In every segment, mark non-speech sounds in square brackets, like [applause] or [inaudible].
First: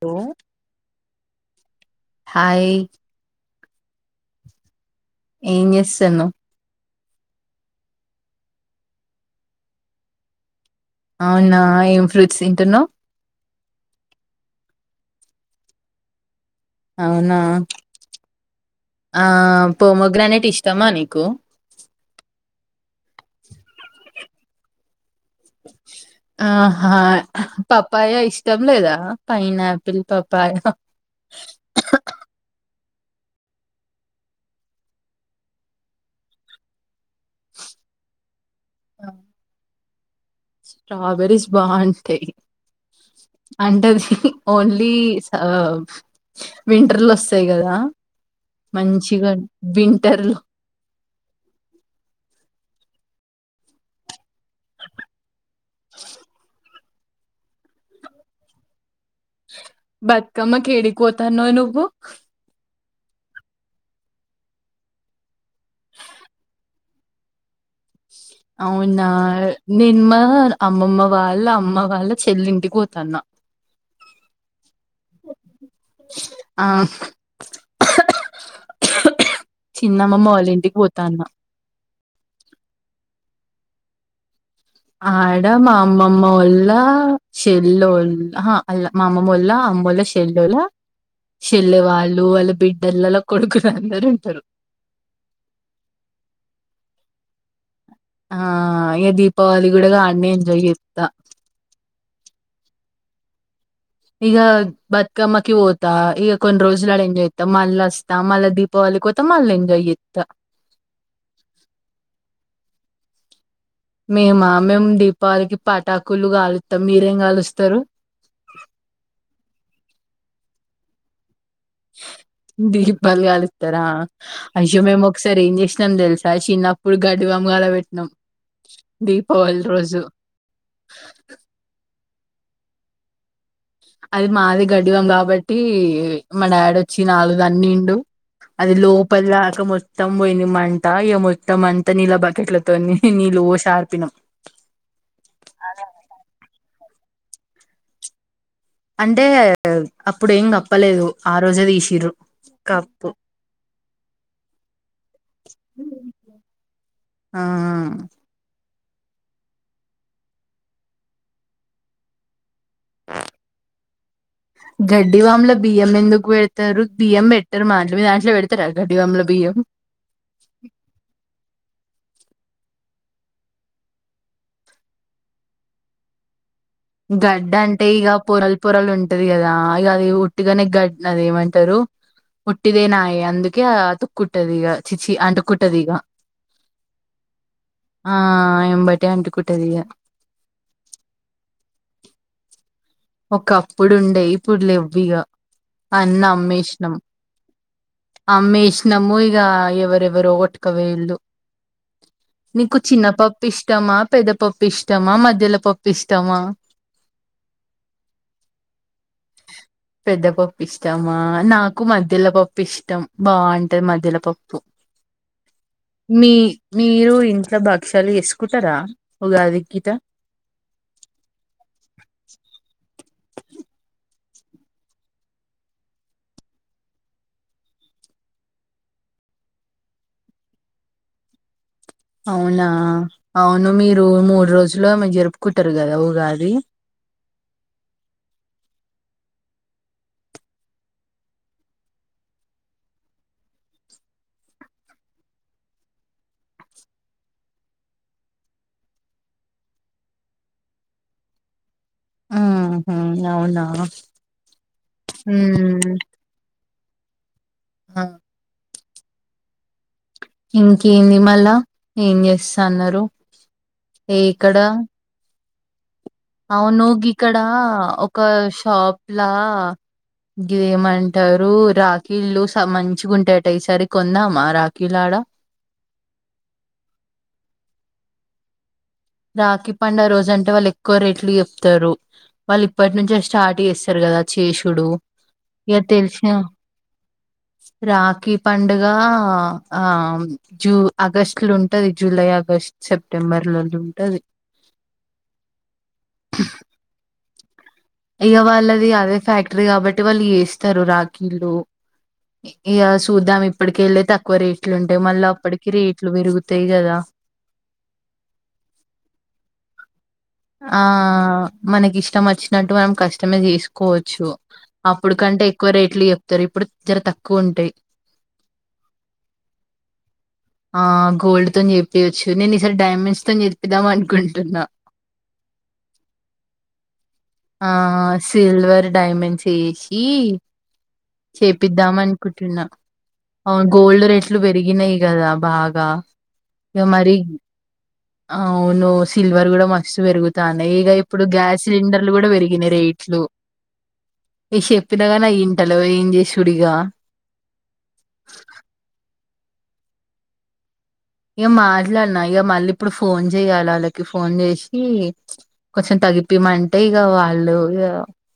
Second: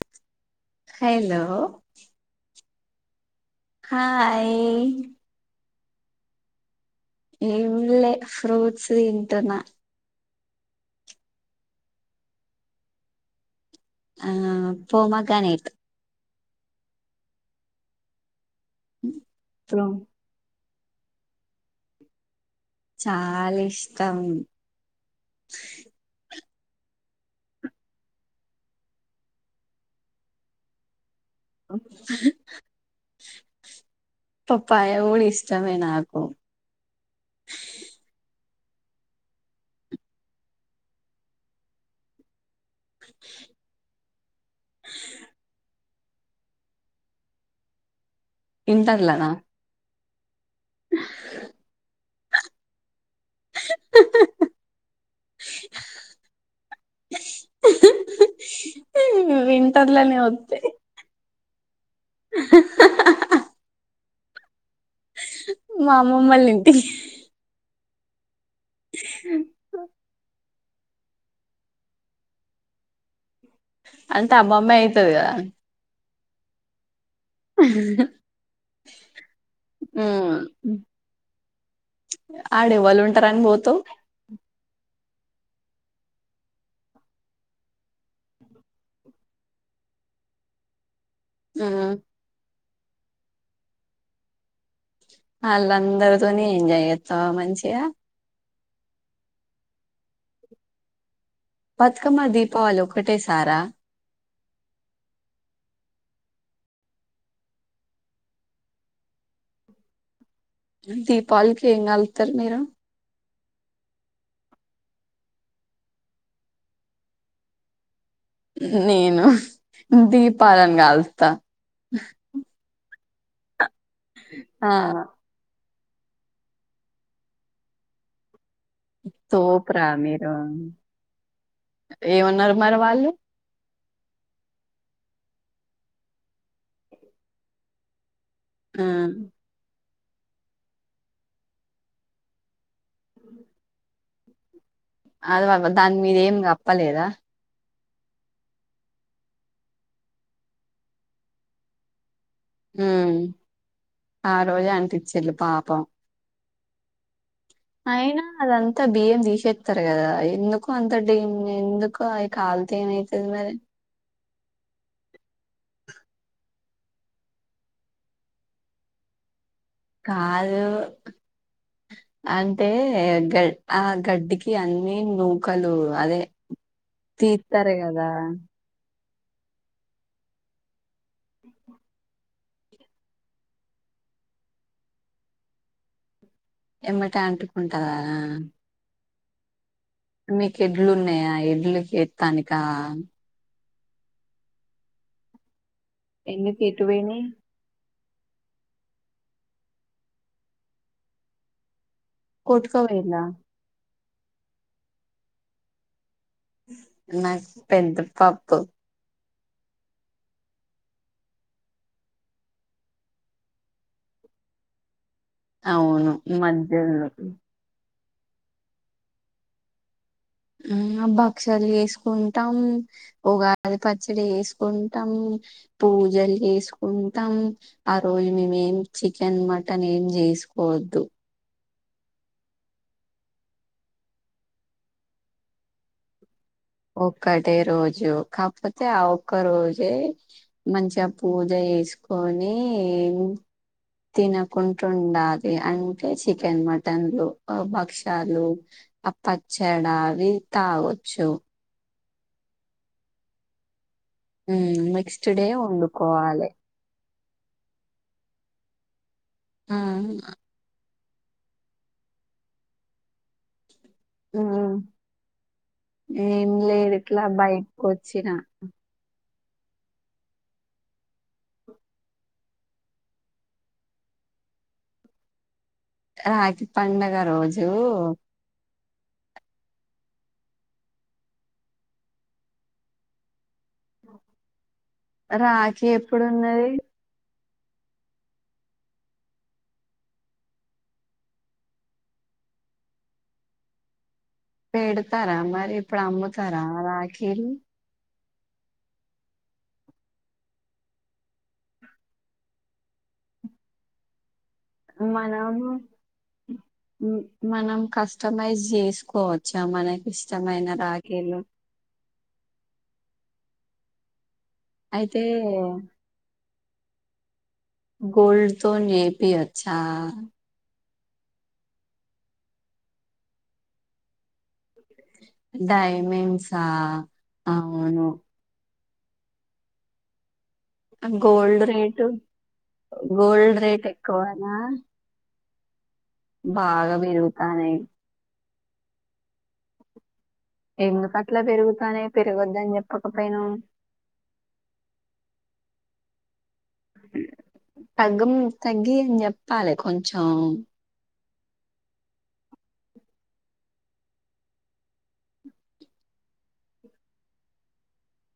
Two hello hi hi ఏంజెసన్నావ్ ఏం లే ఫ్రూట్స్ తింటున్నా అవునా ఏం ఫ్రూట్స్ తింటున్నవ్ ఆ పోమాగానేట్ అవునా ఆ ప్రో పోమోగ్రనేట్ ఇష్ట తమా నీకు చాలా ఇష్టం ఆహా పప్పాయ ఇష్టం లేదా పైనా ఆపిల్ పప్పాయ అ పప్పాయ కూడా ఇష్టమే నాకు ఆవును స్ట్రాబెరీస్ బాగుంటయ్ అంటే అది ఓన్లీ స వింటర్ల వస్తాయి కదా ఇంటర్లనా మంచిగన్ వింటర్ విన్ బత్కమ్మ కి ఏడికి ఒతాన్నవ్ నువ్వు మామమ్మ లింటికి అవునా నిన అమ్మమ్మ వాళ్ళ అమ్మ వాళ్ళ చెల్లింటికి పోతన అంటే అమ్మమ్మ అయితది గద ఆవును చిన్నమ్మమ వాళ్ళ ఇంటికి పోతన్న ఆడ ఎవలుంటరని బోతవ్ ఆడ మా అమ్మమ్మ ఒళ్ల షెల్ల్ ఒల్ అహ మా అమ్మమ్మ ఒళ్ళ అమ్ ఆమ్మో ల శెల్లోల చెల్లె ఉమ్ వాళ్ళు వాళ్ళ బిడ్డలలా కొడుకులు అందరు ఉంటరు అల్ అందరుతోని ఎంజాయ్ చెతవ మంచిగ ఆ ఇంక దీపావళి కూడా గానే ఎంజాయ్ చేతా బతుకమ్మ దీపావళి ఒకటే సారా ఇగ బతుకమ్మకి పోతా ఇక కొన్ని రోజులు ఆడ ఎంజాయ్ చేత మళ్ళ వస్తా మళ్ళ దీపావళి వొయ్ త మల ఎంజాయ్ చేత దీపావాళికి ఏం కాలుతర్ మీరు మేమా మేము దీపావళికి పటాకులు గాలుస్తాం మీరేం కాలుస్తారు నేను దీపాలను కాలుస్తా దీపలు గాలుస్తారా ఆ అయ్యో మేము ఒకసారి ఏం చేస్ నం తెలుసా చిన్నప్పుడు గడ్ బామ్ గాల పెట్టినమ్ దీపావళి తోపురా రోజు ఏమన్నరు మరి వాళ్ళు అది మాది గడివం కాబట్టి మా డాడీ వచ్చి నాలుగు తన్నిండు అది ఆ లోపల్ దాక మొత్తం పోయింది మంటా ఇగ మొత్తం అంత నీలా బకెట్ల కొన్ని నీళ్లు ఒషీ ఆర్పినం అది దాని మీద ఏం గప్పలేదా అంటే అప్పుడు ఏం కప్పలేదు ఆ రోజే తీసిరూ ఉ ఆ రోజే అనిపించింల్లు పాపం ఆ అయినా అదంత అంత బియ్యం తీసేస్తారు కదా ఎందుకు అంత డేన్ ఎందుకు అవి కాలితే ఏమయితది మరి [inaudible] గడ్డివాముల బియ్యం ఎందుకు పెడతారు బియ్యం పెట్టరు మా దాంట్ల మీ దాంట్ల పెడతారా గడ్డివాముల బియ్యం కాదు అంటే గడ్ ఆ గడ్డికి అన్ని నూకలు అదే గడ్డ తీస్తారు అంటే కదా ఇగా పొరల్ పొరలు ఉంటే ది కదా ఇగా అది ఉట్టిగానే గడ్ అది ఏమంటారు ఉుట్టదే నాయి అందుకే అతుక్కుంటదిగా చిచి అంటుకుట్టదిగ ఎమ్మటే ఆ అంటుకుంటదా ఏంబట్టే అంటుకుంటుదిగా మీకు ఎడ్లు ఉన్నాయా ఎడ్లుకేత్తానిక ఒకప్పుడుండే ఇప్పుడులెవ్విగా అన్ని ఎందుకు ఎటు అమ్మేశ్ణం పోయినయ్ అమ్మేష్ణం ఇగ ఎవరెవరో కొట్టుకపోయిర్రు నీకు కొట్టుకపోయిందా చిన్నపప్పు ఇష్టమా పెద్ద పప్పు ఇష్టమా మధ్యలో పప్పు ఇష్ నాక్ పెద్ద పప్పు పెద్దపప్పు ఇష్టమా నాకు మధ్యల పప్పు ఇష్టం బాగుంటది మధ్యల పప్పు అవును మీ మధ్యలో మీరు ఇంట్లో బా క్షాలు చేసుకుంటారా ఉగాది గిటా ఆ, భక్షాలు చేసుకుంటాం ఉగాది పచ్చడి చేసుకుంటాం పూజలు చేసుకుంటాం ఆ రోజు మేం ఏం చికెన్, మటన్ ఏం చేసుకోవద్దు. అవునా అవును మీరు మూడు రోజులు జరుపుకుంటారు కదా ఊగాది ఒక్కటే రోజు కాకపోతే ఆ ఒక్క రోజే మంచిగా పూజ చేసుకొని తినకుంటుండాలి అంటే చికెన్, మటన్లు, భక్షాలు అ పచ్చడావి తాగోచ్చు ఉహు అవునా నెక్స్ట్ డే వండుకోవాలే హా ఉమ్ ఏంది మళ్ళా ఏం చేస్తాన్నారు ఎక్కడ ఉమ్ ఏం అవును లేదు ఇట్లా గిక్కడ బయటకు ఒక వచ్చిన షాప్ లా ఇదేమంటారు రాఖీళ్లు మంచిగా ఉంటాయట ఈసారి కొందమా రాఖీలు ఆడ [unintelligible] రాఖీ పండుగ రోజు రాఖీ పండుగ రోజు అంటే వాళ్ళు ఎక్కువ రేట్లు చెప్తారు వాళ్ళు ఇప్పటి నుంచే స్టార్ట్ చేస్తారు కదా కదా చేసుడు ఇక రాఖి తెలిసిన ఎప్పుడున్నది రాఖీ పండుగ ఆ జూ ఆగస్టు లో ఉంటది జూలై ఆగ స్టు సెప్టెంబర్ లోను పెడతారా మరి ఇప్పుడు అమ్ముతారా రాఖీలు ఇగా వాళ్ళది అదే ఫ్యాక్టరీ కాబట్టి వాళ్ళు చేస్తారు రాఖీలు ఇగా సూద్దాం ఇప్పడికెళ్లే తక్కువ రేట్ మనం కదా మనం కస్టమైజ్ చేసు కోవచ్చా మనై ఆ మనకి ఇష్టం వచ్చినట్టు మనం కష్టమైస్ చేసుకోవచ్చు అప్పుడు అయితే కంటే ఎక్కువ రేట్లు చెప్తారు ఇప్పుడు జర తక్కువ ఉంటాయి గోల్డ్ తోని చేపియొచ్చా ఆ గోల్డ్ తో చెప్పయవచ్చు నేను ఈసారి డైమండ్స్ తో చెపిద్దాం అనుకుంటున్నా డైమండ్స్ ఆ సిల్వర్ డైమండ్స్ చేసి గోల్డ్ చేపిద్దాం రేటు అనుకుంటున్నా గోల్డ్ అవు రేట్ గోల్డ్ రేట్లు ఎక్కువనా పెరిగినాయి కదా బాగా ఇక బాగా మరి పెరుగుతానే అవును సిల్వర్ కూడా మస్తు పెరుగుతాన్నాయి ఇక ఎందుకు ఇప్పుడు అట్లా గ్యాస్ సిలిండర్ పెరుగుతానయి ఇప్పుడు పేరిగిన పెరగొద్దని రేట్లు చెప్పకపోయినవ్ అది చెప్పిన గాని ఇంట లేవు తగ్గం తగ్గి అని చెప్పాలి కొంచం ఇక మాట్లాడినా ఇక మళ్ళీ ఇప్పుడు ఫోన్ చేయాలి వాళ్ళకి ఫోన్ చేసి కొంచెం తగిపోమంటే ఇక వాళ్ళు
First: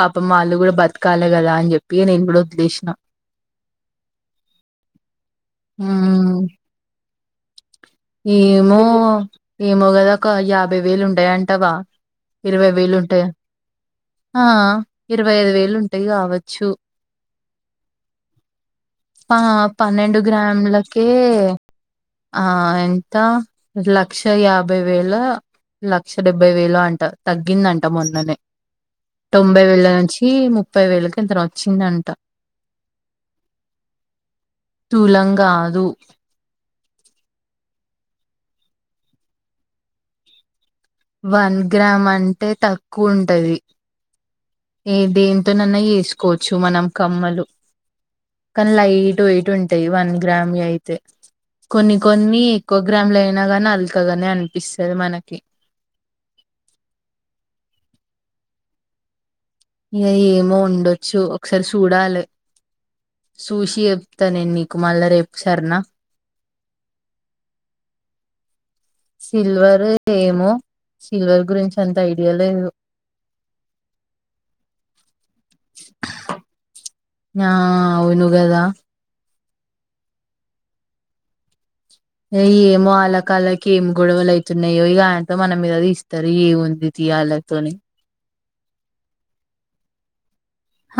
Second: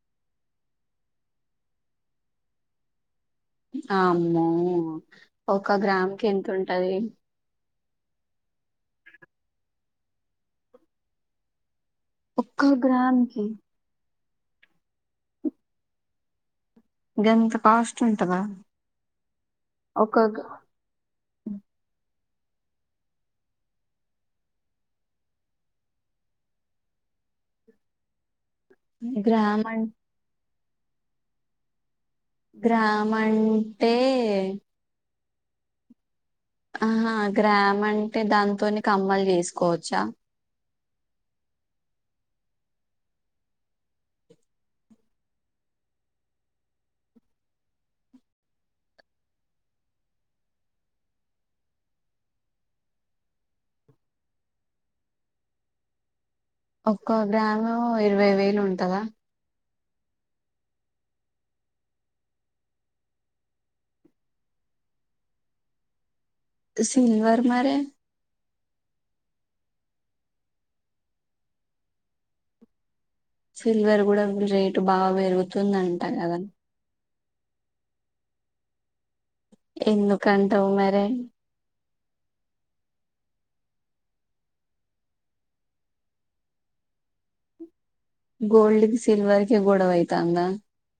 పాపమ్ వాళ్ళు కూడా బతకాలే కదా అని చెప్పి నే ఇడు వద్లే కృష్ణ అమ్మో ఒక గ్రామం కే ఎంత ఉమ్, ఉంటది ఏమో ఏమో కదా ఒక యాభై వేలు ఉంటయ అంటావా ఒక్క గ్రామ్ కి ఆ ఇరవై ఐదు వేలు ఉంటాయి కావచ్చు ఇంకెంత కాస్ట్ ఉంటందా ఆ పన్నెండు గ్రాములకే ఆ అంత లక్ష యాభై వేల లక్ష డెబ్బై వేలు అంట తగ్గిందంట మొన్ననే తొంభై గ్రామ్ అం వేళ్ళ నుంచి ముప్పై వేలకి ఇంత వచ్చింద అంట గ్రామ్ అంటే తులం కాదు ఆహా గ్రామ్ అంటే దాంతోని కమ్మలు చేసుకోవచ్చా వన్ గ్రామ్ అంటే తక్కువ ఉంటది ఏ దేంతోనన్నా వేసుకోవచ్చు మనం కమ్మలు కానీ లయిట్ ఎయిట్ ఉంటాయి వన్ గ్రామ్ అయితే కొన్ని కొన్ని ఎక్కువ గ్రాములు అయినా నీ అలకగానే అనిపిస్తుది మనకి ఒక్క గ్రామంలో ఇరవై వేలు ఉంటందా ఇక ఏమో ఉండొచ్చు ఒకసారి చూడాలి చూసి చెప్తాను నీకు మళ్ళా రేపు సరేనా సిల్వర్ మరి సిల్వర్ ఏమో సిల్వర్ గురించి అంత ఐడియా లేదు సిల్వర్ కూడా రేటు బాగా పెరుగుతుంద అంట కదా ఆ అవును గదా ఎందు కంట వు మర ఏమో వాళ్ళ కాళ్ళకి ఏం గొడవలు అయితున్నాయో ఆయనతో మన మీదది ఇస్తారు ఏముంది యాలతోని గోల్డ్ కి సిల్వర్ కి గోడవైతాద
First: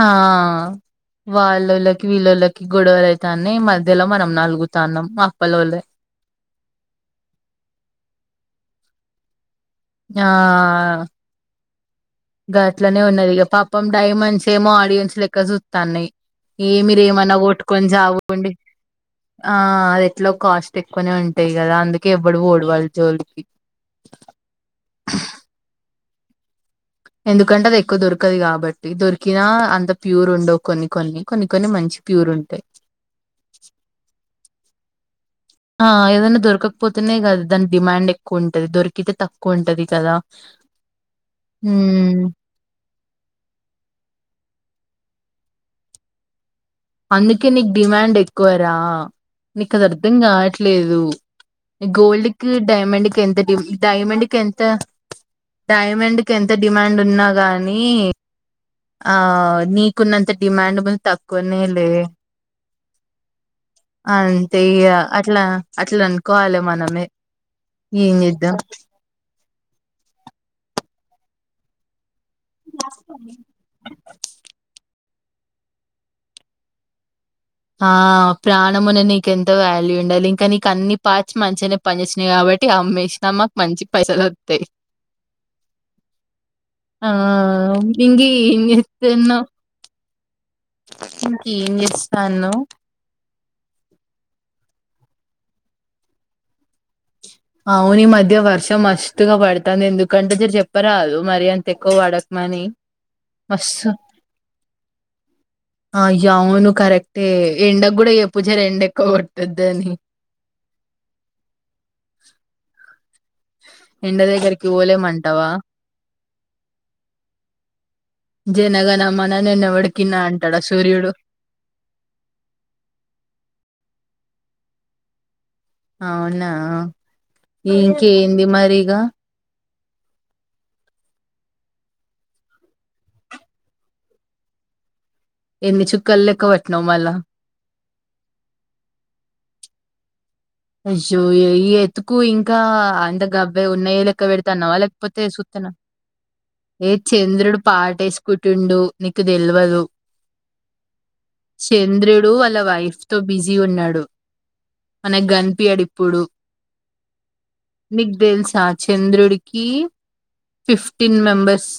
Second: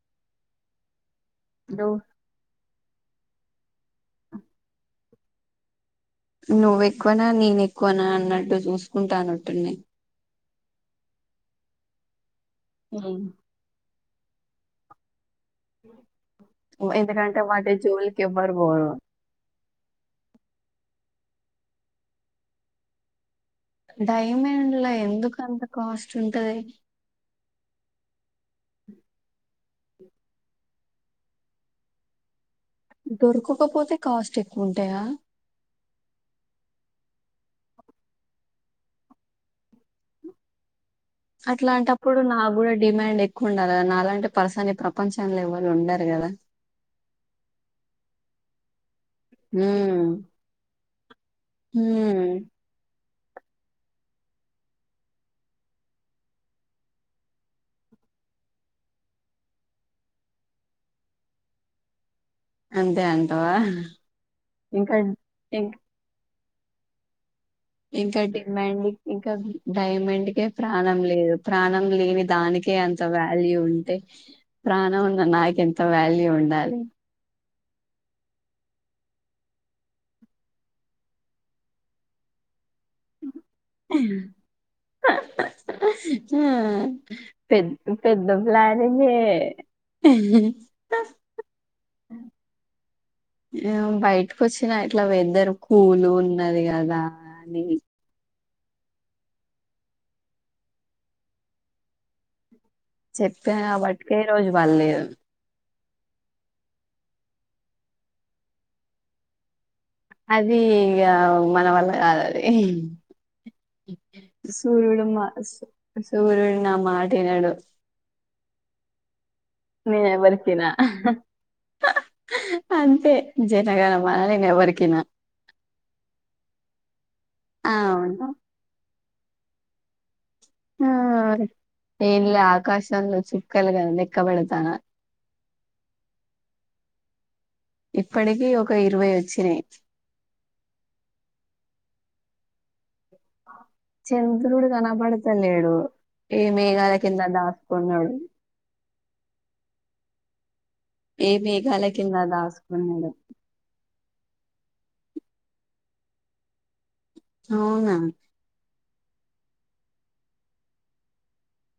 ఆ నువ్ వాళ్ళలకి వీళ్ళకి గొడవలు అతాని మధ్యలో మనం నలుగుతాన్నాం అప్పల వాళ్ళ నువ్వుఎక్కువగా నేను ఎక్కువనా అన్నట్టు చూసుకుంటానుట్టున్నా ఆ ఇ అట్నే ఉమ్. ఉన్నది ఇక ప పాపం డైమండ్స్ ఏమో ఆడియన్స్ ఇక్క చూస్తాన్నయి ఏమిరేమన్నా ఎందుకంటే వాటి కొట్టుకొని జోలికి చావుండి ఎవ్వరు పోరు ఆ అది ఎట్లా కాస్ట్ ఎక్కువనే ఉంటాయి కదా అందుకే ఎవ్వడు ఓడివాళ్ళు జోలికి డైమండ్ లో ఎందుకు అంత కాస్ట్ ఉంటది ఎందుకంటే అది ఎక్కువ దొరకదు కాబట్టి దొరికినా అంత ప్యూర్ ఉండవు కొన్ని కొన్ని కొన్ని కొన్ని మంచి ప్యూర్ ఉంటాయి దొరకకపోతే కాస్ట్ ఉంటాయా ఆ ఏదైనా దొరకకపోతేనే కదా దాని డిమాండ్ ఎక్కువ ఉంటది దొరికితే తక్కువ ఉంటది కదా అట్లాంటప్పుడు ఉమ్ నాకు కూడా డిమాండ్ ఎక్కువ ఉండాలి కదా అలాంటే పరసని ప్ర ప్రపంచంలో ఎవరు ఉండరు కదా అందుకే నీకు డిమాండ్ ఎక్కువరా నీకు అది హ్మ్ అర్ధం కావట్లేదు హ్మ్ గోల్డ్కిి డైమండ్కి ఎంత డైమండ్కి ఎంత డైమండ్కిి ఎంత డిమాండ్ ఉన్నా గానీ ఆ నీకున్నంత డిమాండ్ ముందు తక్కువనే లే అంతే అంటావా అంతే ఇంకా ఇగా అట్లా ఇం అట్లా కాాల మనమే ఏం ఇంకా చేద్దాం మాండ్ ఇంకా డైమండ్కే ప్రాణం లేదు ప్రాణం లేని దానికే అంత వాల్యూ ఉంటే ప్రాణం నాక ఎంత వాల్యూ ఉండాలి ఆ ప్రాణమునే నీకు ఎంతో వాల్యూ ఉండాలి ఇంకా నీకు అన్ని పార్చ్ మంచిగానే పనిచచ్చినాయి కాబట్టి అమష్ నా మాకు మంచి పైసల్ వస్తాయి ఆ పె ఇంక పెద్ద ఏం ప్లానింగ్ ఏ అ ఇంకా ఎం చేస్తున్నానవ్ బయటకు వచ్చినా ఇట్లా వెదర్ కూలు ఉన్నది కదా అని అవును ఈ మధ్య వర్త సో మస్స్తుగా పాడుతాం ఎందుకంటే చెప్పరాదు మరి అంత ఎక్కువ పడకమని చెప్పాను మస్తు కాబటికే ఈ రోజు వాళ్ళ లేదు ఆయా అవును కరెక్టే ఎండకు కూడా చెప్పు జరా ఏడ ఎక్కువ కొట్టదిని అది ఇకా మన వల్ల కాదది ఎండ దగ్గరికి సూర్యుడు మా పోలేమంటావా సూర్యుడు నా మాట వినడు జేనగానమా నేనే ఎవరికీ విన అంతే జనగణ మనా నేను ఎవరికి విన అవునా అవును ఇంకేంది మరిగ ఆ ఏంలే ఆకాశంలో చుక్కలు లెక్కపెడుతున్న ఎన్ని చుక్కలు లెక్క పట్నవు మళ ఇప్పటికీ ఒక ఇరవై వచ్చినాయి అయ్యో ఎత్తుకు ఇంకా గవ్వే ఉన్నాయి చంద్రుడు లెక్కబెడుతున్నావా లేకపోతే కనపడతలేడు చూస్తున్నావా ఏ మేఘాల కింద చంద్రుడు దాసుకున్నాడు పాటేసుకుంటుండు నీకు తెల్వదు ఏ మేఘాల కింద చంద్రుడు వాళ్ళ వైఫ్ దాసుకున్నాడు తో బిజీ ఉన్నాడు మనకి గన్పియాడిప్పుడు అవునా నీకు తెలుసా చంద్రుడికి ఫిఫ్టీన్ మెంబర్స్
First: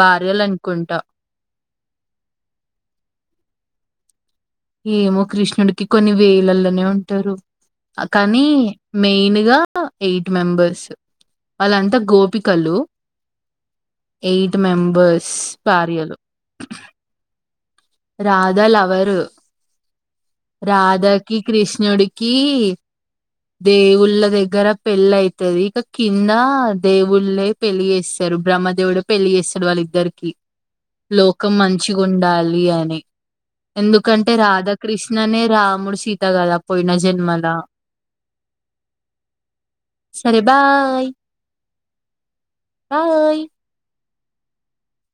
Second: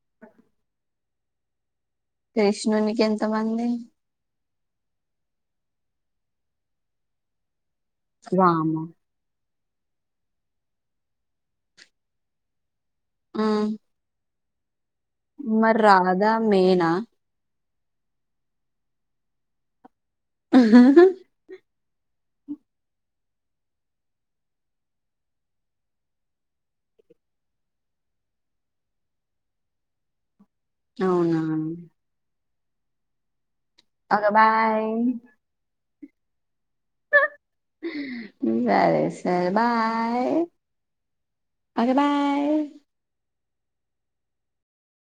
భార్యలు అనుకుంటా కృష్ణునికి ఎంత మంది ఏమో కృష్ణుడికి కొన్ని వేలలోనే ఉంటారు కానీ వామ్మో మెయిన్ గా ఎయిట్ మెంబర్స్ వాళ్ళంతా గోపికలు ఆ ఎయిట్ మెంబర్స్ మరి భార్యలు రాధా మేనా రాదా లవర్ రాధకి కృషి నూడికి దేవుళ్ళ దగ్గర పెళ్ళ అయితాది ఇక కింద దేవుళ్ళ పెళ్ళి చేేస్తే బ్రహ్మదేవుడు పెళ్లి చేస్తాడు వాళ్ళ ఇద్దరికి అవునా లోకం మంచిగా ఉండాలి అని ఓకే ఎందుకంటే బాయ్ రాధాకృష్ణనే రాముడు సీత కదాడు సరే సార్ బాయ సరే బాయ్. Okay bye bye.